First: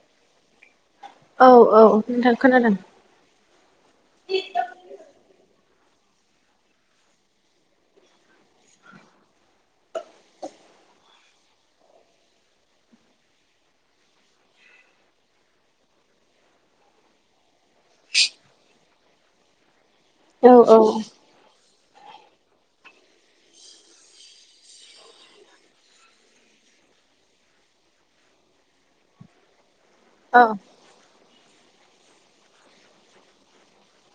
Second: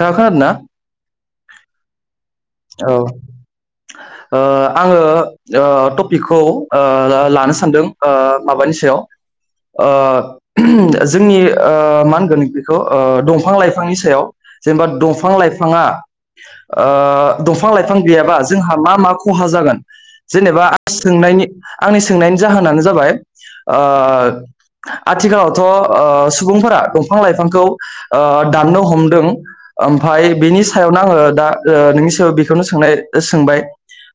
नोंथाङा खोनादों ना औ औ नोथां औ ओ आङो ओ टपिकखौ ओ ला-लानो सानदों ओ माबानि सायाव ओ जोंनि ओ मा होनगोन बिखौ ओ दंफां लाइफांनि सायाव जेनबा दंफां लाइफाङा ओ दंफां लाइफां गैयाबा जोंहा मा मा खहा जागोन। औ जेनेबा औ सोंनायनि आंनि सोंनायनि जाहोनानो जाबाय ओ आथिखालावथ' ओ सुबुंफोरा दंफां लाइफांखौ ओ दाननो हमदों। ओमफाय बिनि औ सायावनो आङो दा। ओ नोंनि से राव बेखौनो सोंनाय सोंबाय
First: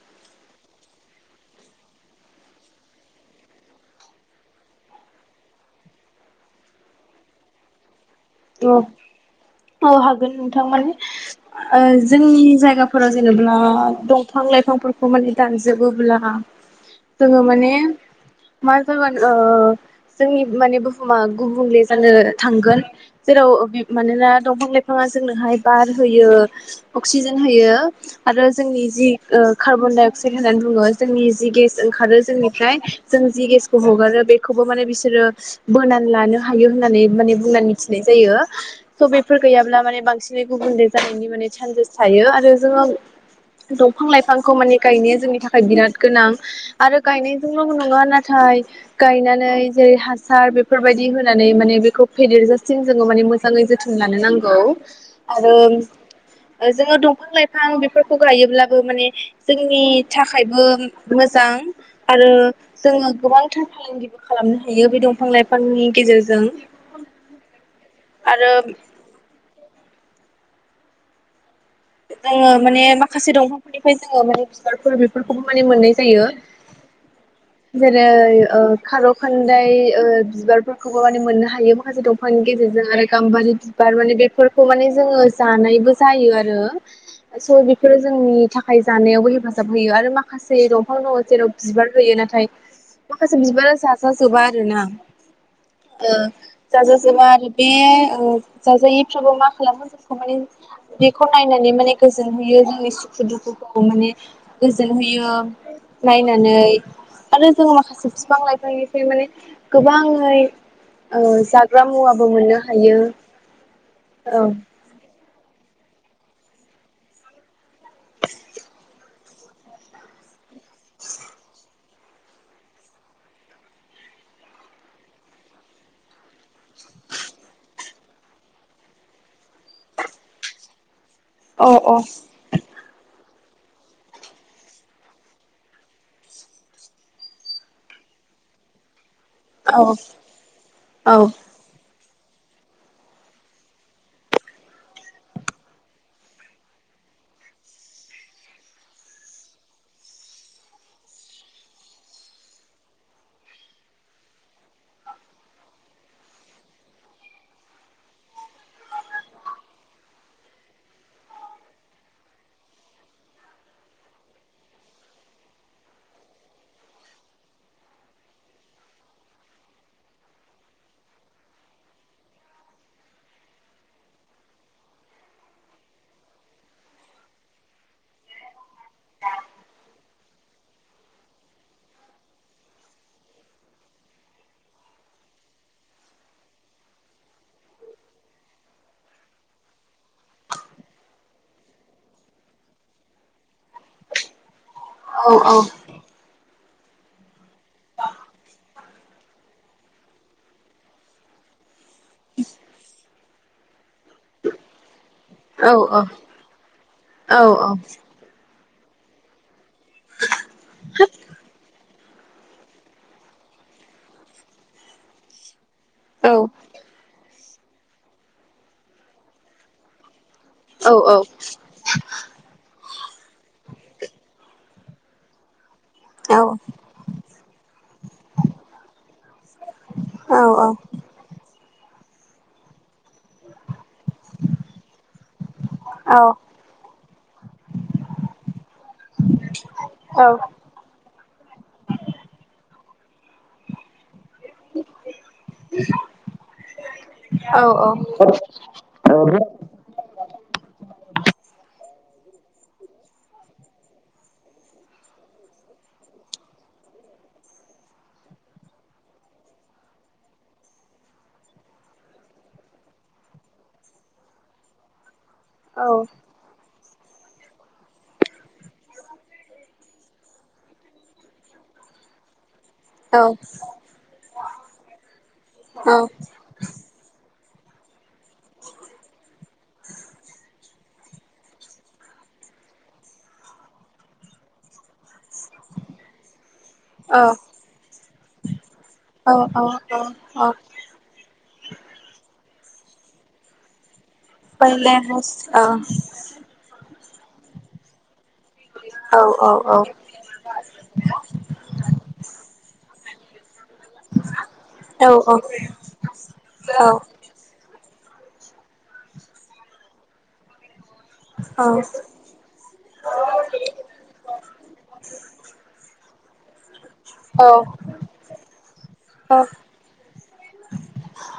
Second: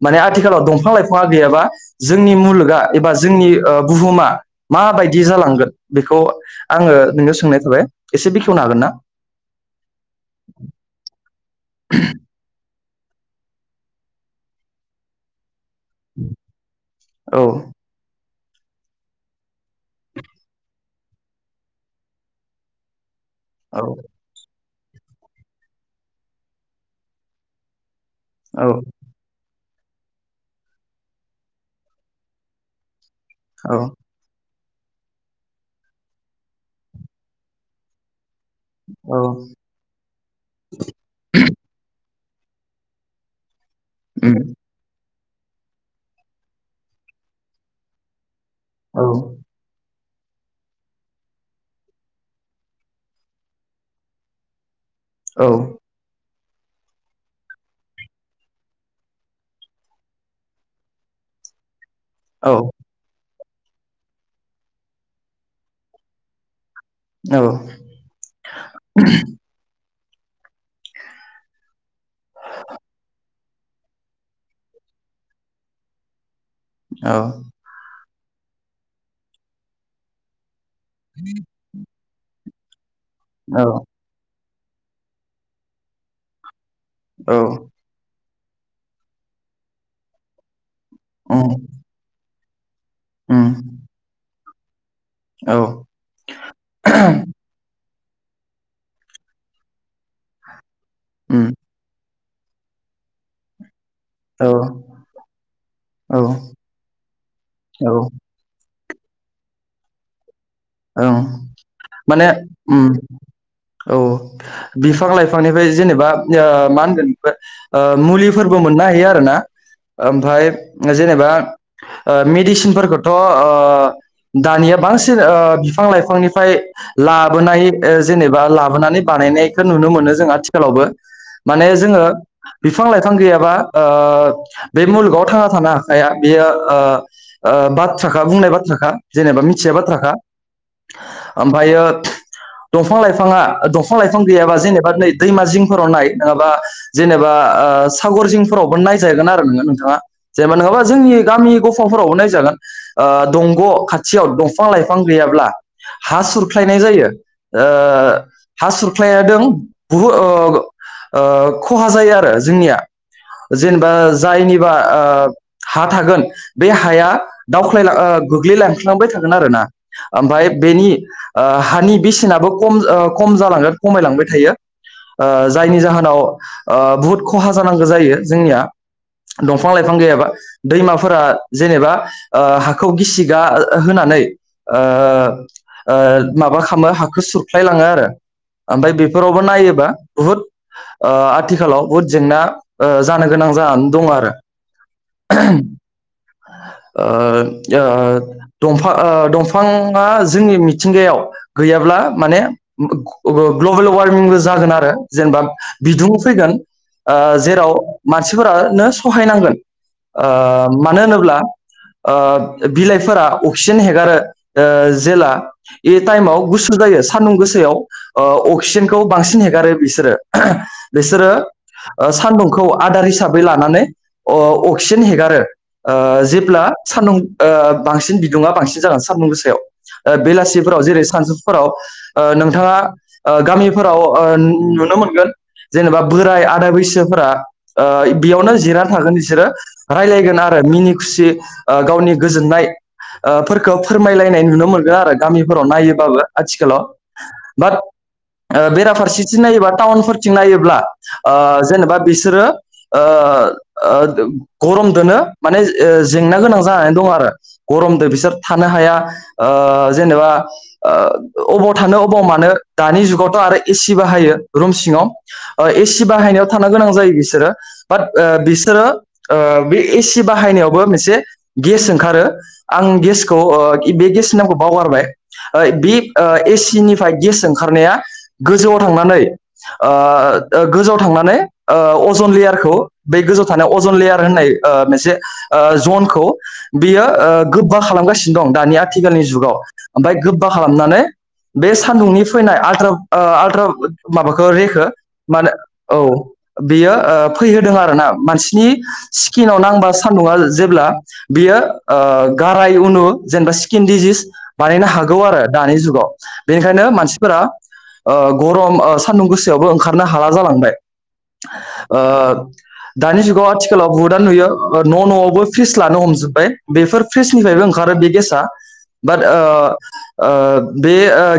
माने आथिखालाव दंफां लाइफाङा गैयाबा जोंनि मुलुगा एबा जोंनि ओ बुहुमा माबायदि जालांगोन बेखौ आङो नोंनियाव सोंनाय थाबाय। एसे बेखेवनो औ हागोन ना औ हागोन नोंथां माने ओ जोंनि जायगा फोराव जेनेबा दंफां लाइफांफोरखौ माने दान जोबोब्ला जोङो औ माने। मा जागोन ओ जोंनि माने बुहु मा गुबुंले जानो थांगोन जेराव ओ औ मानोना दंफां लायफां या जोंनोहाय बार होयो अक्सिजेन होयो आरो औ जोंनि जि ओ कार्बन डाइ अक्साइद होननानै बुङो जोंनि जि गेस ओंखारो जोंनिफ्राय। जों जि औ गेसखौ हगारो बे। खौबो माने बिसोरो बोनानै लानो हायो होननानै माने बुंनानै मिथिनाय जायो। स' औ बेफोर गैयाब्ला माने बांसिनै गुबुनले जानायनि माने सान थायो आरो जोङो दंफां उम लाइफांखौ माने गायनाया जोंनि थाखाय बिराद गोनां आरो गायनायजोंल' नङा ना थाइ औ गायनानै जेरै हा सार बेफोरबायदि होनानै माने बेखौ फेदेर गो जों-जोङो माने मोजाङै जोथोन लानो नांगौ। औ आरो ओ जोङो दंफां लाइफां बेफोरखौ गायोब्लाबो माने जोंनि थाखायबो मोजां। आरो जोङो गोबां। फालांगिबो खालामनो हायो बे दंफां लाइफांनि गेजेरजों। औ। आरो [unintelligible] जोङो माने माखासे दंफा निफ्राय जोङो माने बिबारफोर बेफोरखौबो माने मोननाय जायो। औ जेरै ओ खार' खानदाय ओ बिबार खौबो माने मोननो हायो माखासे दं [unintelligible] गेजेरजों आरो गाम्बारि औ बिबार माने बेफोर खौ माने जोंङो जानायबो जायो आरो औ स' बेफोरो जोंनि थाखाय जानायावबो हेफाजाब होयो आरो माखासे [unintelligible] दंफां दंङ उम जेराव बिबार होयो नाथाय माखासे उम बिबारा जाजा जोबा। [unintelligible] औ ओ जाजाजोबा आरो बे उम जाजायै फ्राबो मा खालामो बेखौ उम माने [unintelligible] [unintelligible] माने गोजोनहोयो जोंनि सुखु दुखुखौ माने औ गोजोन होयो औ नायनानै आरो जोंङो औ माखासे बिफां लाइफांनि माने गोबांङै ओं माने हायो [unintelligible] औ बिफां लाइ फांनिफ्राय जेनेबा ओ मा होनगोन ओ मुलिफोरबो मोननो हायो आरोना ओमफाय जेनेबा ओ मेडिसिनफोरखौथ' ओ दानिया बांसिन ओ बिफां लाइफांनिफ्राय लाबोनाय जेनेबा लाबोनानै बानायनायखौ नुनो मोनो जों आथिखालावबो। अ माने जोंङो बिफां लाइफां गैया बा ओ बे मुलुगाव थांना थानो हाखाया बेयो ओ ओ बाथ्राखा बुंनाय बाथ्राखा। जेनेबा अ मिथिनाय बाथ्राखा। औ ओमफायो दंफां लाइफाङा दंफां लाइफां गैयाबा जेनेबा नै दैमा जिंफोराव नाय नङाबा जेनेबा ओ सागर जिंफोरावबो नायजागोन आरो नोंङो नोंथाङा जेनेबा नंङाबा जोंनि गामि गफाफोरावबो नायजागोन ओ दंग' खाथियाव दंफां लाइ फां गैयाब्ला हा सुरख्लायनाय जायो ओ हा सुरख्लायादों बहु ओ ओ खहा जायो आरो जोंनिया जेनेबा जायनिबा ओ हा थागोन बे हाया दावख्लायां ओ गोग्लैलांख्लांबाय थागोन आरो ना। ओमफाय बेनि ओ हानि बेसेनाबो खम ओ खम जालांगोन खमायलांबाय थायो ओ जायनि जाहोनाव ओ बुहुद खहा जानांगौ जायो जोंनिया दंफां लाइफां गैयाबा दैमाफोरा जेनेबा ओ हाखौ गिसिगा होनानै ओ ओ माबा खालामो हाखौ सुरफ्लायलांङो आरो ओमफ्राय बेफोरावबो नायोबा बुहुद ओ आथिखालाव बहुद जेंना ओ जानो गोनां जानानै दंङ आरो। औ औ। [unintelligible] [unintelligible] जोंनि मिथिंगायाव गैयाब्ला माने ग्लबेल वार्मिबो जागोन आरो। जेनेबा औ बिदुं फैगोन ओ औ जेराव मानसिफोरानो सहायनांगोन। ओ मानो होनोब्ला ओ बिलाइफोरा अक्सिजेन हेगारो। ओ जेला ए टाइमाव गुसो जायो सानदुं गो [unintelligible] ओ अक्सिजेनखौ बांसिन हेगारो बिसोरो। बिसोरो ओ सान्दुंखौ आदार हिसाबै लानानै अ अक्सिजेन हेगारो। ओ औ जेब्ला सानदुं ओ बांसिन बिदुुंङा बांसिन जागोन [unintelligible] बेयाव ओ बेलासिफोराव जेरै सानसुफोराव ओ नोंथाङा ओ गामिफोराव ओ नुनो मोनगोन जेनेबा बोराय आदा बैसोफोरा ओ बेयावनो जिरना थागोन बिसोरो रायज्लायनगोन आरो मिनि खुसि ओ गावनि गोजोननाय ओ फोरखौ फोरमायलाय। [unintelligible] नुनो मोनगोन आरो गामिफोराव नायोबाबो आथिखालाव बाट बेराफारसेथिं नायोबा टाउनफोरथिं नायोब्ला ओ जेनेबा बिसोरो गरमदोनो माने जेंना गोनां जानानै दं आरो गरमजों बिसोर थानो हाया ओ जेनेबा अबाव थानो अबाव मानो दानि जुगावथ' आरो एसि बाहायो रुम सिङाव ओ एसि बाहायनायाव थानो गोनां जायो बिसोरो बाट बिसोरो बे एसि बाहायनायावबो मोनसे गेस ओंखारो आं गेसखौ ओ बे गेसिनि नामखौ बावगारबाय । ओ औ बि एसिनि गेस ओंखारनाया गोजौआव थांनानै गोजौआव थांनानै अज'न लेयारखौ बे गोजौआव थानाय अजन लेयार होननाय मोनसे ज'नखौ बियो औ गोबा खालामगासिनो दं । दानिया आथिखालनि औ औ जुगाव औ ओमफ्राय औ गोबा खालामनानै बे सान्दुंनि फैनाय आलट्रोम आलट्रोम माबाखौ रेखौ माने औ । बियो फैहोदों आरो ना मानसि बिनि औ औ स्किनाव औ नांबा सान्दुंङा जेब्ला बियो ओ गाराइ उनो जेनेबा स्किन डिजिच बानायनो औ हागौ आरो दानि जुगाव बेनिखायनो मानसिफोरा ओ गरम सानदुं गोसायावबो ओंखारनो हाला जालांबाय । ओ दानि जुगाव आथिखालाव बुहुतआ नुयो न' न'आवबो फ्रिज लानो हमजोबबाय । बेफोर फ्रिजनिफ्रायबो ओंखारो बे गेसा बात औ ओ ओ बे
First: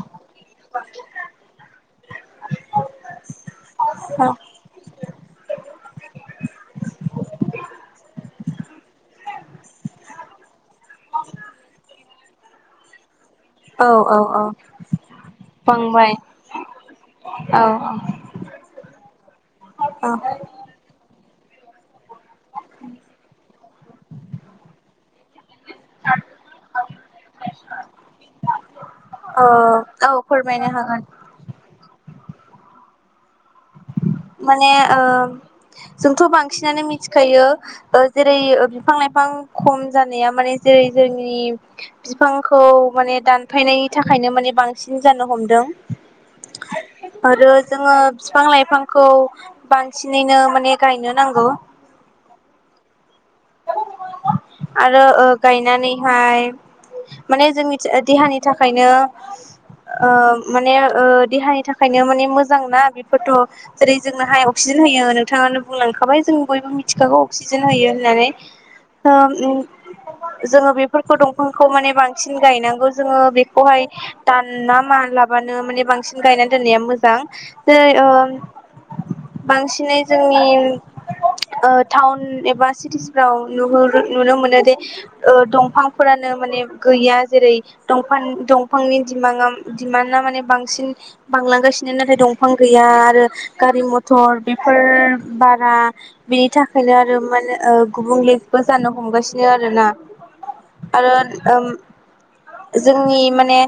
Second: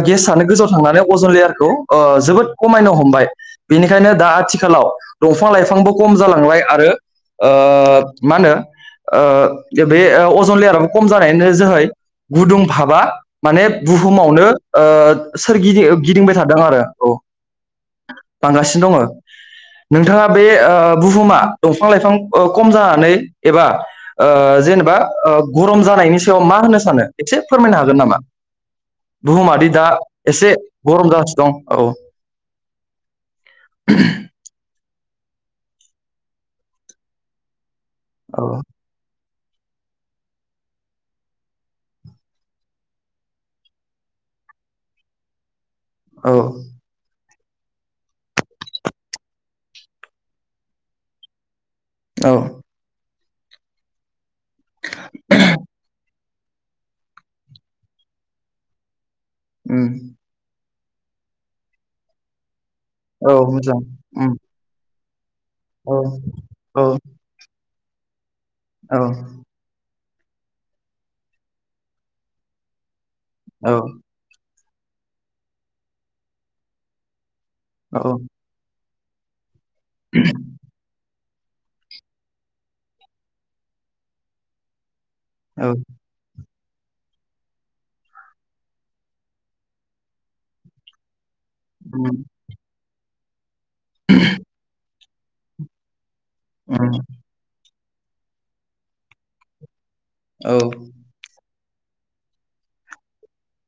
गेसानो गोजौआव थांनानै अजन लेयारखौ जोबोद खमायनो हमबाय। बेनिखायनो दा आथिखालाव दंफां लाइफांबो खम जालांबाय आरो ओ मा होनो बे ओ अजन लेयाराबो खम जानाय जोहै गुदुं भाबा माने औ औ बुहुमावनो औ ओ सोरगिदि बांबाय गिदिंबाय थादों आरो औ औ बांगासिनो दङ'। औ औ नोंथाङा बे ओ बुहुमा दंफां लाइफां खम जानानै एबा ओ जेनेबा गरम जानायनि मा होनो सानो एसे फोरमायनो हागोन नामा? बुहुमादि औ दा औ एसे फोरमायनो हागोन गरम जागासिनो दं औ । माने ओ जोंथ' बांसिनानो मिथिखायो ओ जेरै औ ओ बिफां-लाइफां खम जानाया माने जेरै जोंनि बिफांखौ माने दानफायनायनि थाखायनो माने बांसिन जानो हमदों। औ। आरो जोङो बिफां लाइफां खौ बांसिनैनो माने गायनो नांगौ। औ। आरो ओ गायनानैहाय माने जोंनि देहानि थाखायनो उम ओ माने ओ देहानि थाखायनो माने मोजांना औ मोजां बेफोरथ' जेरै उम जोंनोहाय अक्सिजेन होयो। बिथाङानो औ बुंलांखाबाय जों बयबो औ मिथिखागौ अक्सिजेन होयो होननानै। औ। ओ जोङो बेफोरखौ दंफांखौ माने बांसिन गायनांगौ जोङो औ बेखौहाय दान ना मालाबानो माने बांसिन गायना दोननाया मोजां। जेरै ओम बांसिनै जोंनि ओ टाउन एबा सिटिसफ्राव नुहुरो नुनो मोनो दे ओ औ दंफांफोरानो माने गैया जेरै दंफां दंफांनि दिमां दिमान्डा माने बांसिन बांलांगासिनो उम नाथाय दंफां गैया आरो [unintelligible] गारि मथर बेफोर बारा बिनि उम थाखायनो आरो माने ओ गुबुंले [unintelligible] जानो हमगासिनो आरोना। औ आरो ओम जोंनि माने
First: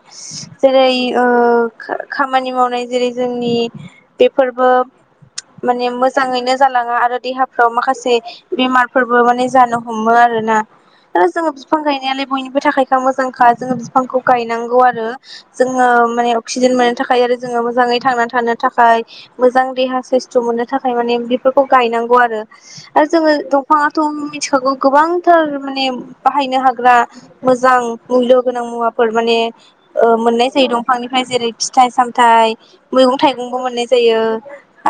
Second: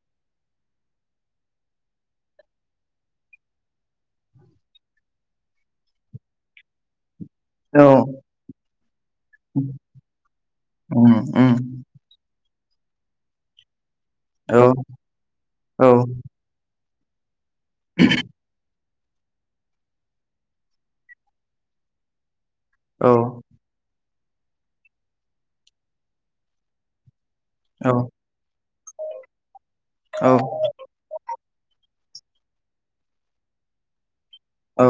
जेरै ओ खामानि मावनाय जेरै जोंनि बेफोरबो माने मोजाङैनो जालाङा आरो देहाफ्राव माखासे बेमारफोरबो मानो जानो हमो आरोना उम आरो जोङो उम बिफां गायनायालाय बयनिबो थाखायखा मोजांखा जोङो। बिफांखौ औ गायनांगौ आरो औ जोङो माने अक्सिजेन। थाखाय आरो। जोङो मोजाङै थांना थानो थाखाय। मोजां देहा साइस्थ' मोननो थाखाय माने बेफोरखौ गायनांगौ आरो। आरो जोङो दंफां। मिथिखागौ। गोबांथार माने बाहायनो हाग्रा। मोजां औ मुल्य गोनां मुवाफोर माने औ मोननाय जायो दंफांनिफ्राय जेरै फिथाइ सामथायाइ मैगं थाइगंबो मोननाय जायो।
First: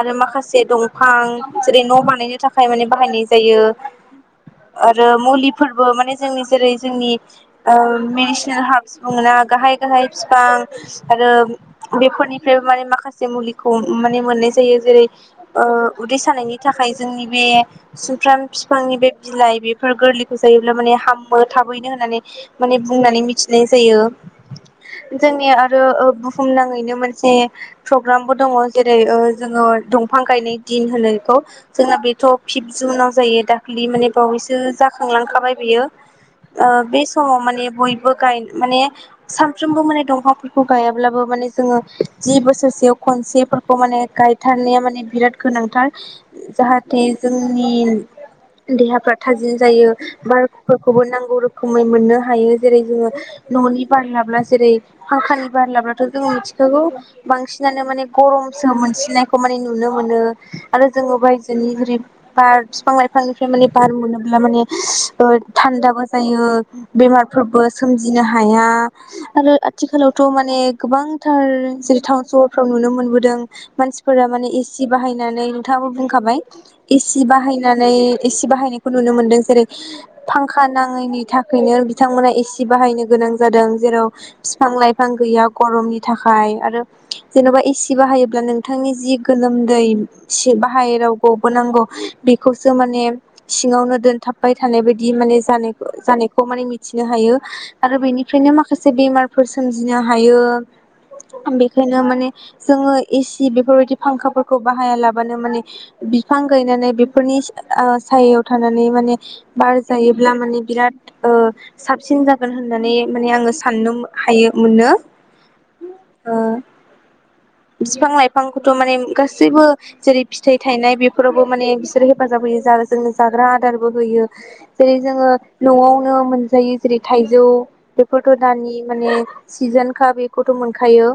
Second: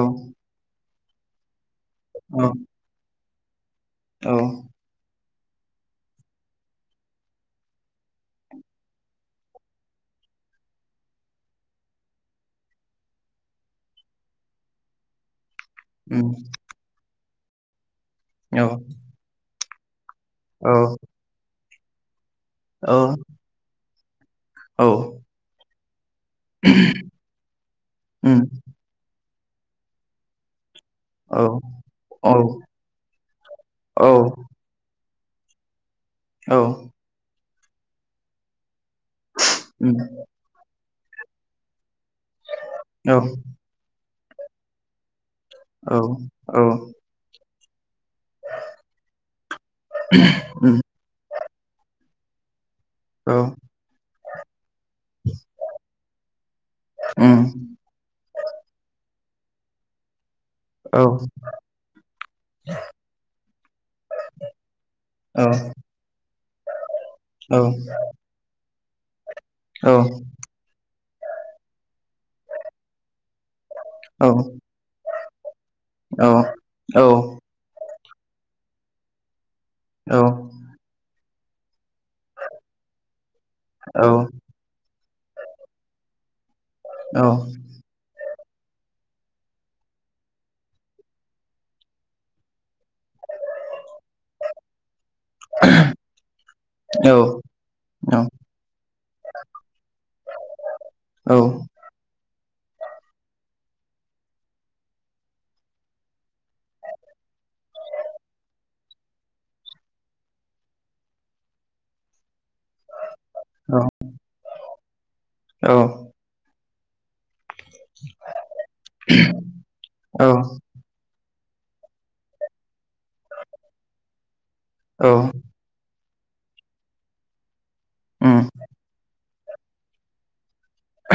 आरो माखासे दं। [inaudible] जेरै न' बानायनो थाखाय माने बाहायनाय। जायो। औ। आरो मुलिफोरबो माने जोंनि जेरै जोंनि मेडिसिनेल हार्बसबो मोना गाहाय गाहाय फिफां आरो बेफोरनिफ्रायबो माने माखासे मुलिखौ माने मोननाय जायो जेरै उदै सानायनि थाखाय जोंनि। [inaudible] सुमफ्राम बिफांनि बे बिलाइ बेफोर गोरलि। औ जायोब्ला माने हामो। थाबैनो होननानै। माने औ बुंनानै मिथिनाय जायो। औ उम जोंनि [unintelligible] [inaudible] भुमनाङैनो मोनसे प्रग्रामबो दङ जेरै। जोङो दंफां गायनाय। दिन होनो बेखौ औ जोंना बेथ' औ फिप जुनाव जायो दाखालि औ माने बावैसो। जाखांलांखाबाय बियो। औ ओ बे समाव माने। बयबो गाय माने। सानफ्रोमबो उम माने दंफांफोरखौ गाया। अब्लाबो माने जोङो। जि बोसोरसेयाव औ खनसेफोरखौ माने। गायथारनाय माने बिराद गोनांथार औ औ जाहाथे जों [unintelligible] देहा [unintelligible] थाजिम जायो उम बारफोरखौबो नांगौ रो खुमै मोननो हायो जेरै जोङो औ न'नि बार लाब्ला जेरै फांखानि बारलाब्लाथ' जों मिथिखागौ उम बांसिनानो माने गरमसो मोनसिनाय खौ माने नुनो मोनो आरो औ जोङो बायजोनि जेरै बार फिफां लाइफांनिफ्राय माने बार मोनो दा माने [unintelligible] ओ औ थान्दाबो जायो औ बेमारफोरबो सोमजिनो हाया दा [unintelligible] आरो औ आथिखालावथ' माने गोबांथार जेरै थाउन सहरफ्राव नुनो मोनबोदों मानसिफोरा औ माने औ एसि बाहायनानै नोंथाङाबो बुंखाबाय औ उम औ उम औ उम औ उम एसि औ बाहायनानै एसि बाहायनाय खौ नुनो मोनदों जेरै फांखा नाङैनि था [unintelligible] थांमोना एसि बाहायनो गोनां जादों जेराव फिफां लाइफां गैया गरमनि थाखाय आरो जेन'बा एसि बाहायोब्ला नों थांनि जि गोलोमदै जे बाहेराव गबोनांगौ बेखौसो माने सिङावनो दोनथाबबाय थानाय बाय दि माने जानायखौ जानायखौ माने मिथिनो हायो आरो बेनिफ्रायनो माखासे बेमारफोर सोमजिनो हायो बेखायनो माने जोङो एसि बेफोरबायदि फांखाफोरखौ बाहाया लाबानो माने बिफां गायनानै बेफोरनिस ओ सायायाव थानानै माने बार जायोब्ला माने बिराद ओ साबसिन जागोन होननानै माने आङो साननोम हायो मोनो ओ बिफां लाइफांखौथ' माने गासैबो जेरै फिथाइ थायनाय बे फोरावबो माने बिसोर हेफाजाब होयो जा जोंनो जाग्रा आदारबो होयो जेरै जोङो न'आव याव मोनजायो जेरै थाइजौ बेफोरथ' दानि माने सिजोनखा बेखुद थ' मोनखायो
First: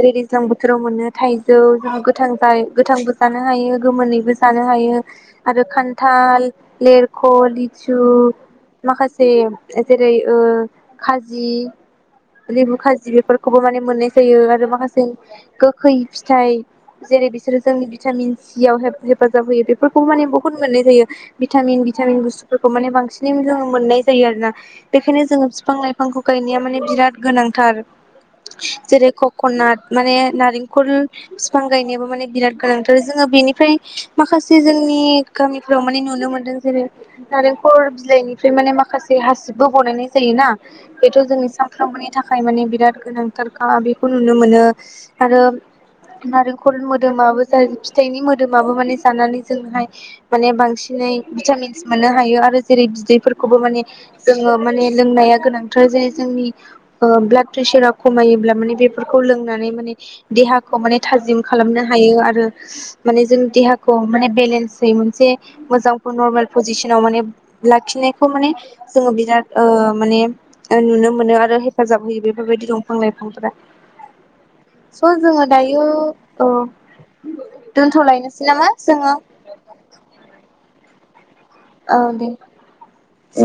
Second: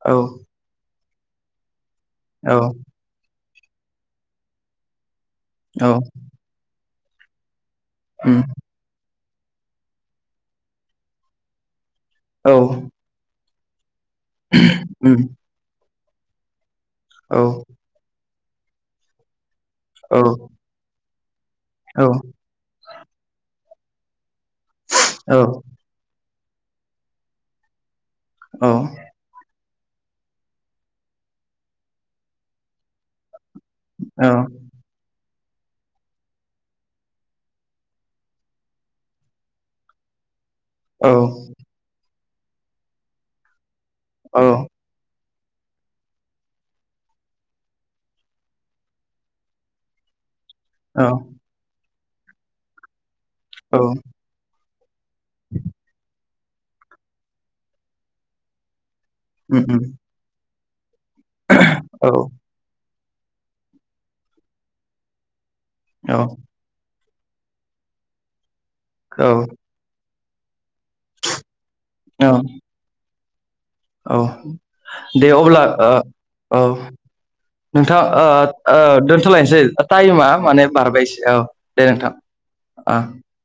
रजेरै दैज्लां बोथोराव मोनो। थाइजौ जों गो गोथां थाय गोथांबो जानो जानो हायो गोमोनैबो जानो हायो। आरो खान न्थाल लेरख लिब सु माखास हैयोम जेरै ओह खाजि लेबुखाजि बेफोर खौबो माने मोननाय होयो आरो माखासे गोखै फिथाइ जेरै बिसोरो जोंनि भिटामिन इयाव हेफ-हेफाजाब होयो बेफ फोरखौबो माने बहुद होयो। भिटामिन भिटामिन बुस्थुफोरखौ माने बांसिनै जों मोननाय जायो आरोना। बेखायनो जोङो फिफां लाइफांखौ गायनाया माने बिराद गोनांथार जेरै कक'नाट माने नारेंखल बिफां गायनायाबो माने बिराद गोनांथार जोङो बेनि ओमफ्राय माखासे जोंनि गामिफ्राव माने नुनो मोन्दों जेरै नारेंखल बिलाइनिफ्राय माने माखासे हासिबबो बानायनाय जायो ना बेथ' जोंनि [unintelligible] थाखाय माने बिराद गोनांथारखा बे खौ नुनो मोनो आरो नारेंखल मोदोमाबो जा फिथाइनि मोदोमाबो माने जानानै जोंहाय माने बांसिनै भिटामिनस मोननो हायो आरो जेरै बिदैफोर खौबो माने जोङो माने लोंनाया गोनांथार जे जोंनि ओं ब्लाद प्रेसारा खमायोब्ला माने बे खौ लोंनानै माने देहा खौ माने थाजिम खालामनो हायो आरो माने जों देहाखौ माने बेलेन्स जायोमोन जे [unintelligible] माने लाखिनायखौ माने जोङो बिराद ओ माने ओ नुनो मोनो आरो हेफाजाब होयो औ बेफोरबायदि दंफां लाइफां ओमफ्राय औ दे अब्ला दायो ओ औ ओ नोंथाङा ओ दोनथ'लायनोसै नामा ओ जोङो दोन्थ'लायनोसै टाइमा माने बारबाय औ दे ओ दे